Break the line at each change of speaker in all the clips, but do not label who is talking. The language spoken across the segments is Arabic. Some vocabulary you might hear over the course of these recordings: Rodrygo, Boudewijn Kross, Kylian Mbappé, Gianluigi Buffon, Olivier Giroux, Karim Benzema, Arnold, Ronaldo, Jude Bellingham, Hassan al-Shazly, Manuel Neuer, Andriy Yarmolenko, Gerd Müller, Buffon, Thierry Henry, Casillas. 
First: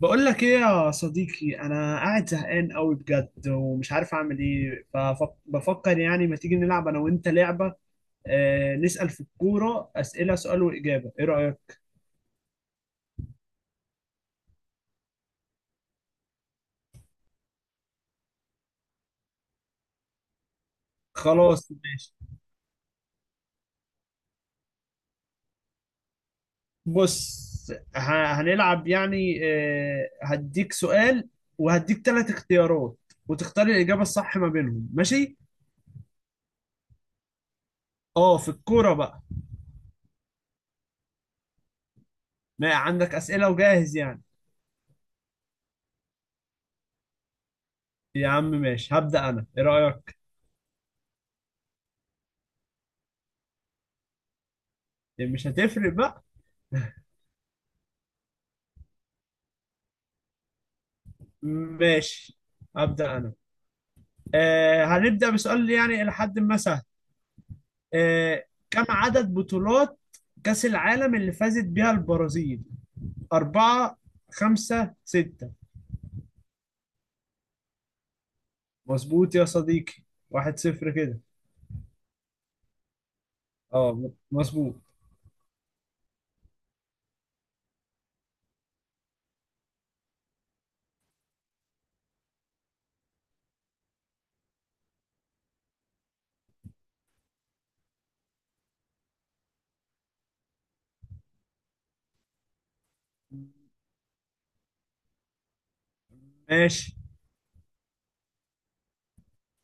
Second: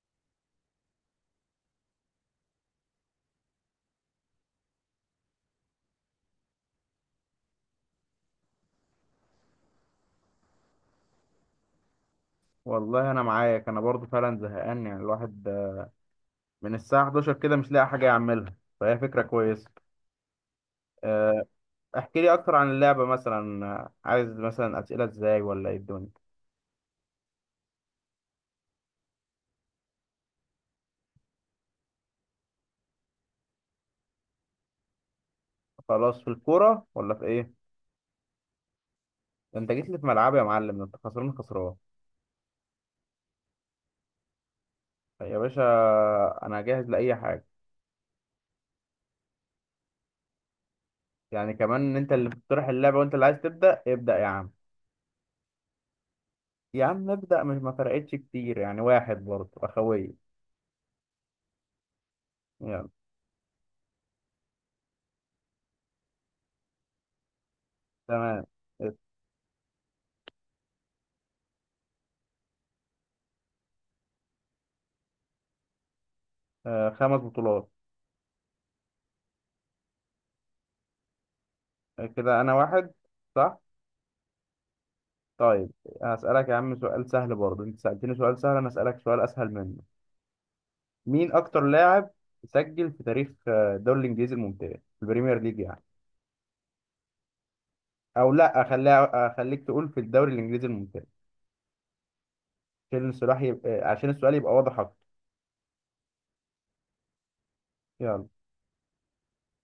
بقول لك ايه يا صديقي، انا قاعد زهقان قوي بجد ومش عارف اعمل ايه، فبفكر يعني ما تيجي نلعب انا وانت لعبة؟ آه، نسأل في الكورة أسئلة، سؤال وإجابة، ايه رأيك؟
والله انا معاك، انا برضو فعلا زهقان. يعني الواحد من الساعه 11 كده مش لاقي حاجه يعملها. فهي فكره كويسه. آه،
خلاص ماشي.
احكي لي اكتر عن اللعبه، مثلا عايز مثلا اسئله ازاي ولا ايه الدنيا؟
بص، هنلعب يعني، آه هديك سؤال وهديك ثلاث اختيارات وتختار الإجابة الصح ما بينهم، ماشي؟
خلاص، في الكوره ولا في ايه؟
اه في الكورة بقى.
ده انت جيت لي في ملعبي يا معلم، ده انت خسران خسران
ما عندك أسئلة وجاهز يعني؟
يا باشا. انا جاهز لاي حاجه.
يا عم ماشي، هبدأ انا، ايه رأيك؟
يعني كمان ان انت اللي بتقترح اللعبه وانت اللي عايز تبدا، ابدا يا عم.
مش هتفرق بقى.
يا عم ابدا، مش ما فرقتش كتير يعني، واحد برضو اخويه.
ماشي،
يلا.
أبدأ أنا. آه هنبدأ بسؤال يعني إلى حد ما سهل. آه،
تمام.
كم عدد بطولات كأس العالم اللي فازت بيها البرازيل؟ أربعة، خمسة، ستة؟
خمس بطولات.
مظبوط يا صديقي، واحد صفر كده.
كده انا واحد صح.
اه مظبوط.
طيب هسألك يا عم سؤال سهل برضه. انت سألتني سؤال سهل، انا أسألك سؤال اسهل منه. مين اكتر لاعب سجل في تاريخ الدوري الانجليزي الممتاز، في البريمير ليج يعني. او لا خليها، اخليك تقول في الدوري الانجليزي الممتاز عشان السؤال يبقى، عشان السؤال يبقى واضح اكتر.
ماشي.
يلا.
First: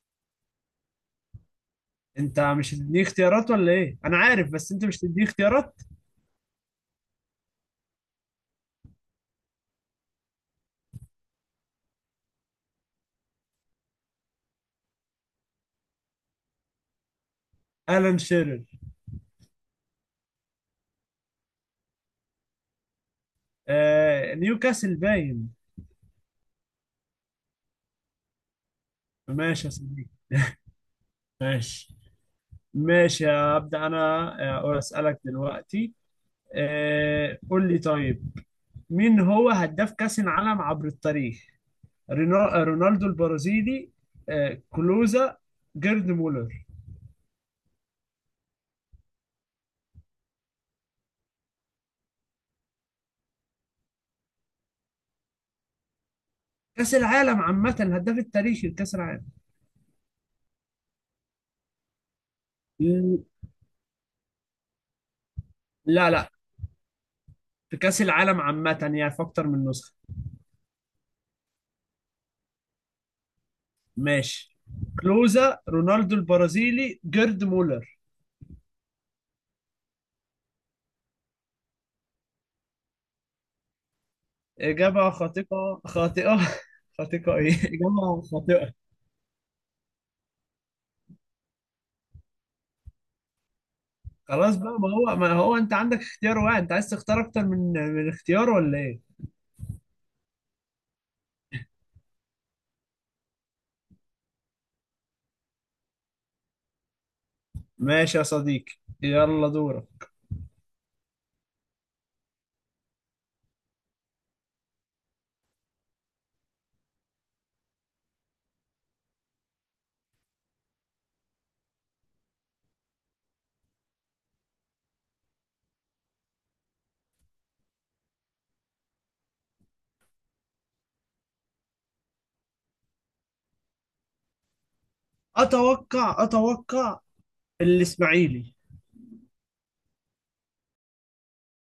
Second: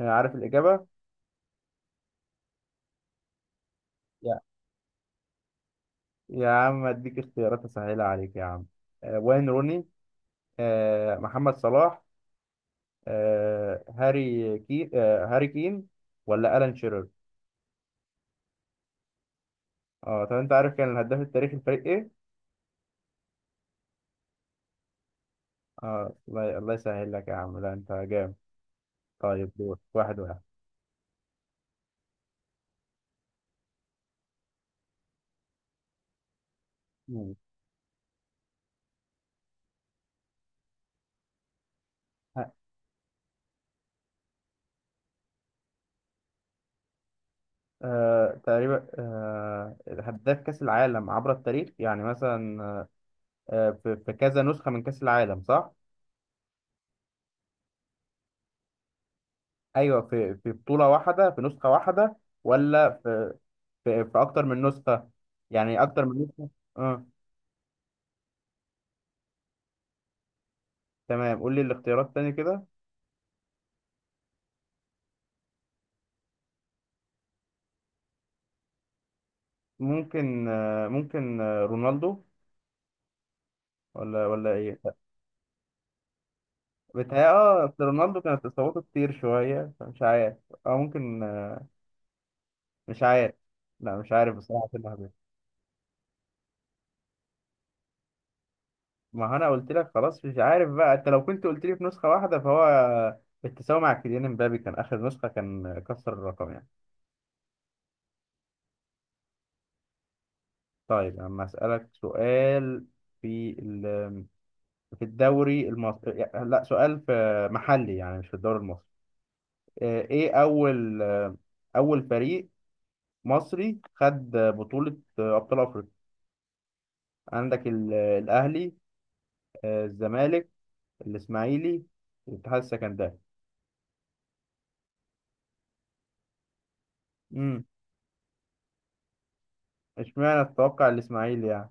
أنا عارف الاجابة.
انت مش هتديني اختيارات ولا ايه؟ انا
يا
عارف، بس انت مش هتديني اختيارات.
يا عم اديك اختيارات اسهلها عليك يا عم. وين روني، محمد صلاح، آه، هاري كي آه، هاري كين، ولا ألان شيرر.
الان شيرر.
اه طب انت عارف كان الهداف التاريخي الفريق ايه؟
آه نيوكاسل باين.
اه الله الله، يسهل لك يا عم، لا انت جامد. طيب
ماشي يا
دور.
صديقي.
واحد واحد.
ماشي ماشي هبدأ انا. اسألك دلوقتي.
مم.
آه قول لي طيب. مين هو هداف كأس العالم عبر التاريخ؟
ه-
رونالدو البرازيلي، كلوزا، جيرد مولر.
آه تقريبا، آه هداف كأس العالم عبر التاريخ يعني مثلا في كذا نسخة من كأس العالم صح؟
كأس العالم عامة، الهداف التاريخي لكأس العالم.
أيوه، في بطولة واحدة في نسخة واحدة، ولا
ل-
في في أكتر من نسخة؟ يعني أكتر
لا
من
لا،
نسخة؟ اه.
في كأس العالم عامة يعني، في أكتر من نسخة.
تمام، قول لي الاختيارات تاني كده.
ماشي، كلوزا، رونالدو البرازيلي، جيرد مولر.
ممكن آه رونالدو، ولا إيه؟
إجابة خاطئة، خاطئة.
بتهيأ.
خاطئة إيه،
اه أصل رونالدو
إجابة
كانت
خاطئة.
إصاباته كتير شوية فمش عارف. أو ممكن مش عارف. لا مش عارف
خلاص
بصراحة في
بقى، ما
اللحظة دي.
هو ما هو أنت عندك اختيار واحد، أنت عايز تختار أكتر من اختيار ولا إيه؟
ما هو أنا قلت لك خلاص مش عارف بقى. أنت لو كنت قلت لي في نسخة واحدة، فهو التساوي مع كيليان امبابي كان آخر نسخة، كان كسر الرقم يعني.
ماشي يا صديقي، يلا دورك.
طيب أما أسألك سؤال. في ال... في الدوري المصري يعني- لا، سؤال في محلي يعني، مش في الدوري المصري. إيه أول أول فريق مصري خد بطولة أبطال أفريقيا؟ عندك الأهلي، الزمالك، الاسماعيلي، الاتحاد السكندري.
اتوقع
امم.
الاسماعيلي.
اشمعنى تتوقع الاسماعيلي يعني؟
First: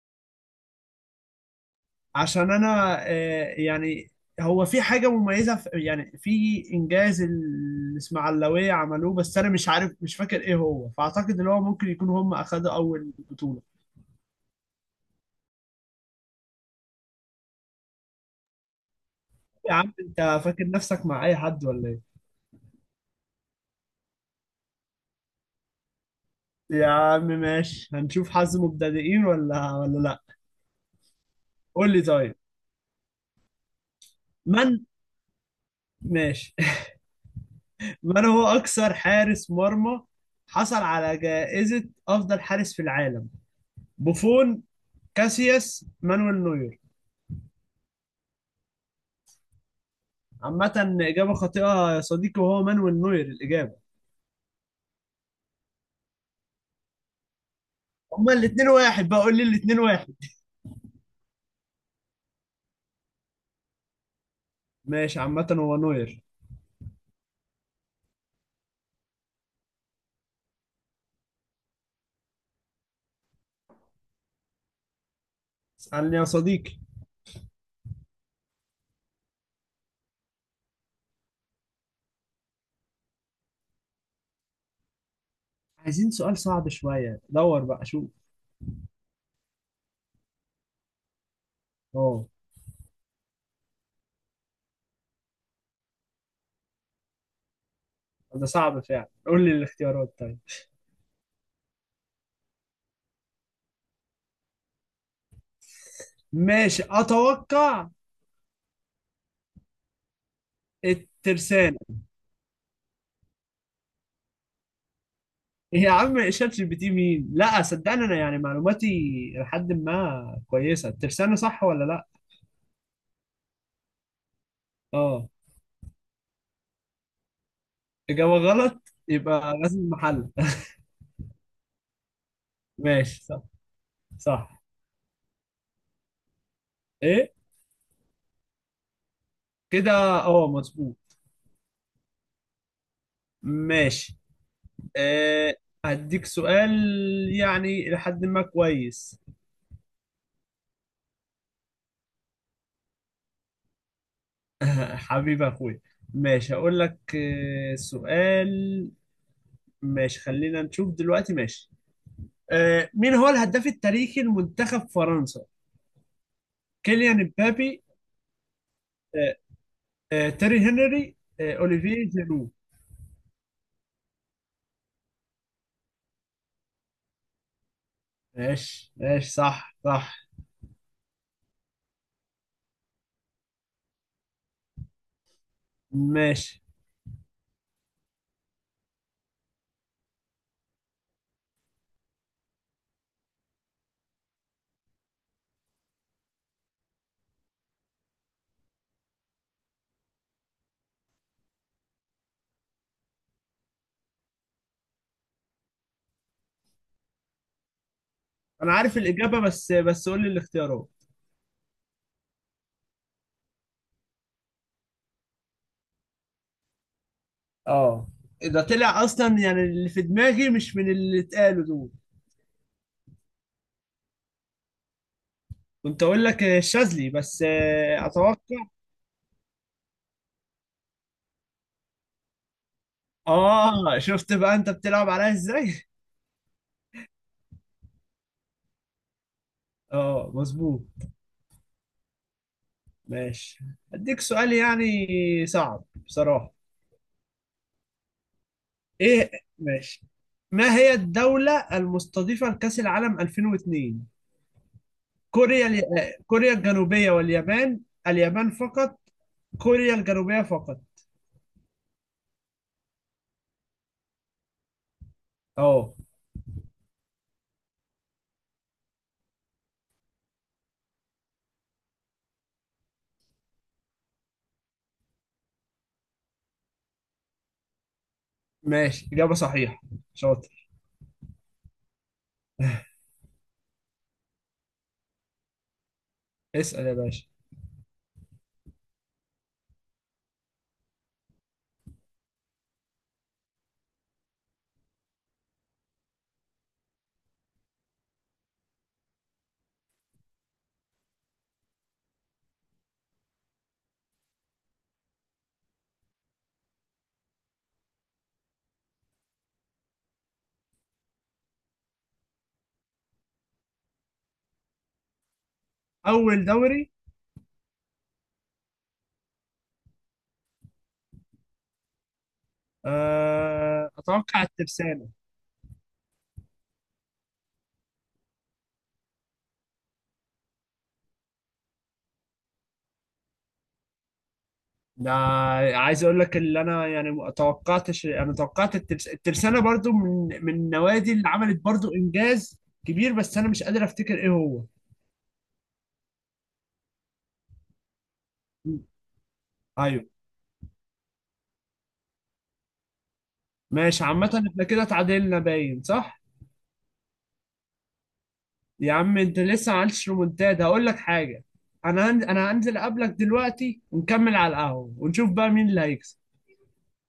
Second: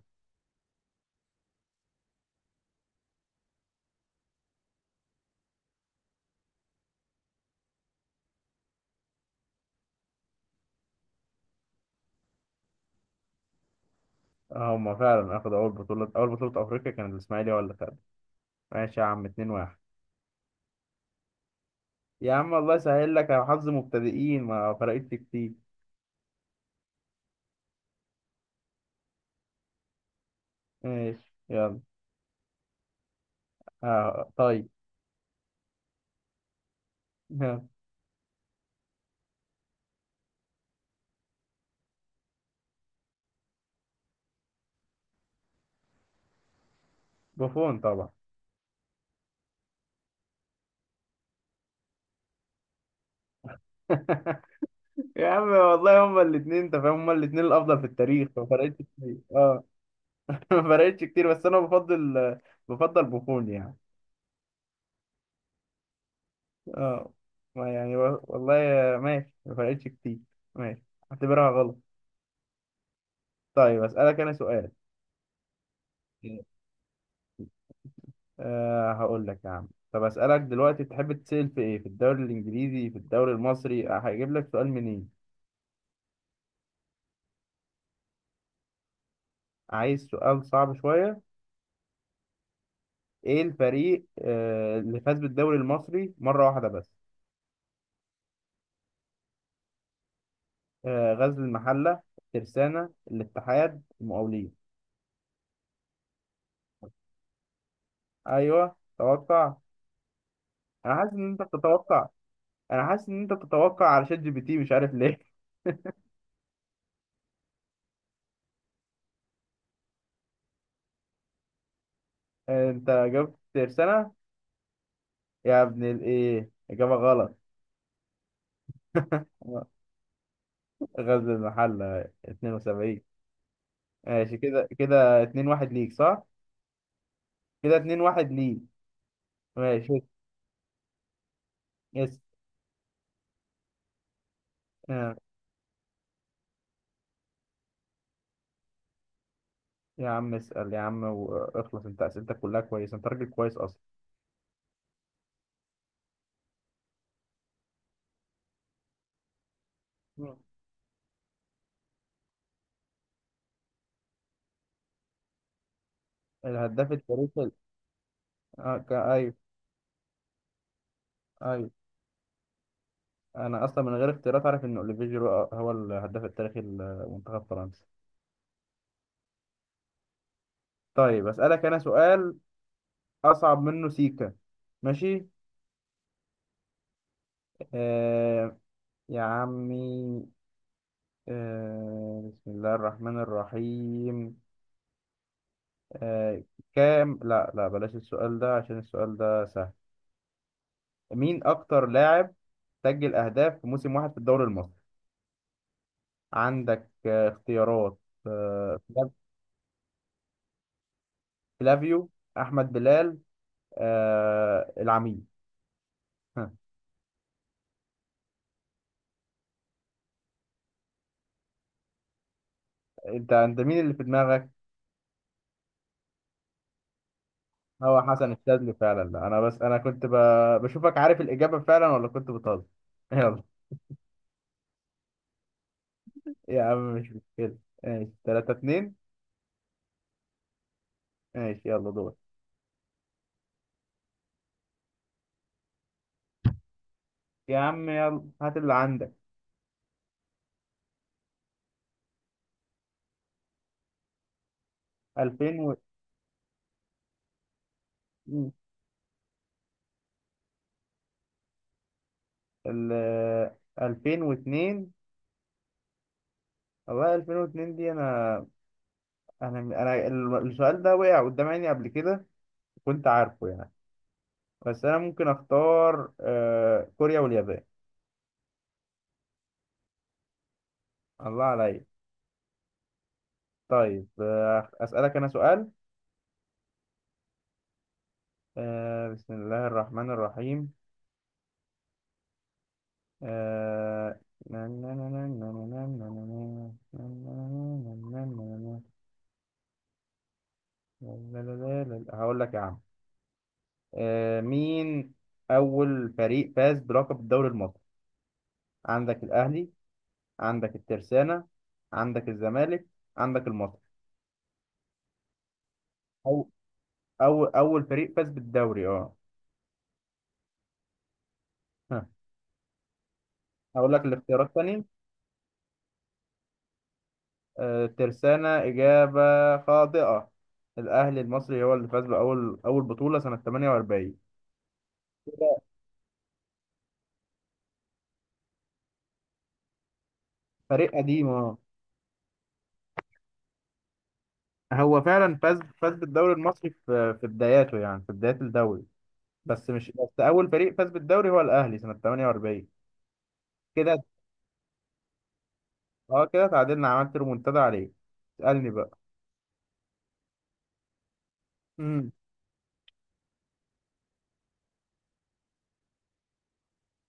عشان انا يعني هو في حاجه مميزه في يعني في انجاز الاسماعيلاويه عملوه، بس انا مش عارف، مش فاكر ايه هو، فاعتقد ان هو ممكن يكون هم اخدوا اول بطوله.
هم فعلا اخذوا اول بطوله، اول بطوله افريقيا كان الاسماعيلي هو اللي خدها. ماشي يا عم، 2
يا
1
عم انت فاكر نفسك مع اي حد ولا ايه؟
يا عم الله يسهل لك، يا حظ مبتدئين، ما فرقتش كتير.
يا عم ماشي، هنشوف حظ مبتدئين ولا لا.
ماشي يلا.
قول لي طيب.
آه طيب.
من، ماشي. من هو اكثر حارس مرمى حصل على جائزة أفضل حارس في العالم؟ بوفون، كاسياس، مانويل نوير؟
بوفون طبعا.
عامة إجابة خاطئة يا صديقي، وهو مانويل نوير الإجابة.
يا عم والله هما الاثنين انت فاهم، هما الاثنين الافضل في التاريخ،
هما
ما
الاتنين
فرقتش
واحد،
كتير
بقول لي
اه.
الاتنين واحد.
ما فرقتش كتير بس انا بفضل بوفون يعني.
ماشي، عامة هو نوير.
اه ما يعني والله ماشي، ما فرقتش كتير. ماشي، اعتبرها غلط. طيب اسألك انا سؤال.
اسألني يا صديقي.
أه هقول لك يا عم، طب اسألك دلوقتي تحب تسأل في ايه؟ في الدوري الانجليزي في الدوري المصري؟ أه هجيب لك سؤال منين؟
عايزين سؤال صعب شوية، دور بقى شوف.
عايز سؤال صعب شوية.
اه.
ايه الفريق أه اللي فاز بالدوري المصري مرة واحدة بس؟
ده صعب فعلا، قول لي الاختيارات طيب.
أه غزل المحلة، ترسانة، الاتحاد، المقاولين.
ماشي أتوقع
ايوه توقع. انا حاسس ان انت
الترسانة.
بتتوقع، انا حاسس ان انت بتتوقع على شات جي بي تي مش عارف ليه.
إيه يا عم، شات جي بي تي مين؟ لا صدقني، أنا يعني معلوماتي لحد ما كويسة. الترسانة صح ولا لا؟
انت جبت سنة.
اه.
يا ابن الايه، اجابة غلط.
إجابة غلط يبقى غزل المحل.
غزل المحلة 72.
ماشي صح
ماشي،
صح.
كده كده 2-1 ليك صح.
ايه
كده 2-1 ليك.
كده.
ماشي.
اه مظبوط.
يس.
ماشي.
آه،
أه هديك سؤال يعني لحد ما كويس.
يا عم اسأل يا عم واخلص، انت اسئلتك كلها كويسة، انت راجل كويس اصلا.
حبيب اخويا. ماشي هقول لك سؤال. ماشي،
مم.
خلينا نشوف دلوقتي، ماشي. أه مين هو الهداف التاريخي لمنتخب فرنسا؟
الهداف
كيليان
التاريخي
امبابي،
ايوه.
أه، أه تيري هنري، أه
ايوه،
اوليفيه جيرو؟
انا اصلا من غير اختيارات عارف ان اوليفيه جيرو هو الهداف التاريخي لمنتخب فرنسا.
ماشي ماشي، صح صح.
طيب اسألك انا سؤال اصعب منه سيكا. ماشي.
ماشي.
آه، يا عمي، بسم الله الرحمن الرحيم. آه كام لا لا، بلاش السؤال ده عشان السؤال ده سهل. مين أكتر لاعب سجل أهداف في موسم واحد في الدوري المصري؟ عندك اختيارات:
انا
آه
عارف
فلا-
الاجابه، بس قول لي الاختيارات.
فلافيو، أحمد بلال، العميد. ها،
اه. ده طلع اصلا يعني اللي في دماغي مش من اللي اتقالوا دول.
أنت مين اللي في دماغك؟
كنت اقول لك الشاذلي بس،
هو حسن
اتوقع.
الشاذلي فعلا. لا أنا بس أنا كنت بشوفك عارف الإجابة فعلا ولا كنت بتهزر. يلا.
اه شفت بقى انت بتلعب عليا ازاي.
يا عم مش مشكلة. ماشي 3-2.
اه مظبوط.
ماشي يلا دور.
ماشي. اديك سؤال يعني صعب بصراحة.
يا عم يلا هات اللي عندك.
ايه. ماشي. ما هي الدولة المستضيفة لكأس العالم 2002؟
2000 و
آه، كوريا الجنوبية واليابان؟ اليابان فقط؟ كوريا الجنوبية فقط؟
ال 2002.
اه.
والله 2002 دي السؤال ده وقع قدام عيني قبل كده، كنت عارفه يعني. بس انا ممكن اختار كوريا واليابان.
ماشي، إجابة صحيحة، شاطر.
الله عليا. طيب اسالك انا سؤال.
اسأل يا باشا.
بسم الله الرحمن الرحيم. آه، هقول لك يا عم. مين أول فريق فاز بلقب الدوري المصري؟ عندك الأهلي، عندك الترسانة، عندك الزمالك، عندك المصري.
اول
أو
دوري.
أول فريق فاز بالدوري أه. ها هقول لك
اتوقع
الاختيارات تاني.
الترسانة.
الترسانة إجابة خاطئة. الأهلي المصري هو اللي فاز بأول بطولة سنة 48.
ده عايز اقول لك اللي انا، يعني ما توقعتش، انا توقعت الترسانة برضو، من
فريق
النوادي اللي
قديم أه.
عملت برضو انجاز كبير، بس انا مش قادر افتكر ايه هو.
هو فعلا فاز بالدوري المصري في بداياته يعني في بداية
م.
الدوري. بس مش
ايوه.
بس أول فريق فاز بالدوري هو الأهلي سنة 48. كده
ماشي عامة، احنا كده اتعادلنا باين صح.
اه، كده تعادلنا، عملت ريمونتادا عليك. اسألني
يا
بقى.
عم انت لسه ما عملتش رومونتاد، هقول لك حاجة.
امم.
انا هنزل اقابلك دلوقتي ونكمل على القهوة ونشوف بقى مين اللي هيكسب.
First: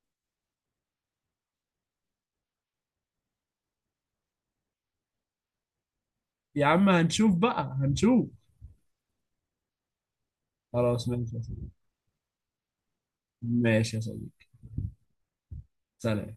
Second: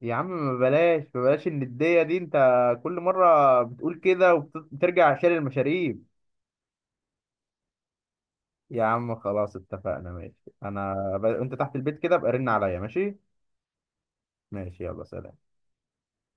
يا عم ما بلاش، ما بلاش الندية دي، انت كل مرة بتقول كده وبترجع عشان المشاريب.
يا عم هنشوف بقى، هنشوف.
يا عم خلاص اتفقنا ماشي. انا
خلاص ماشي يا
انت
صديقي.
تحت البيت كده ابقى رن عليا ماشي.
ماشي يا صديقي.
ماشي يلا، سلام.
سلام.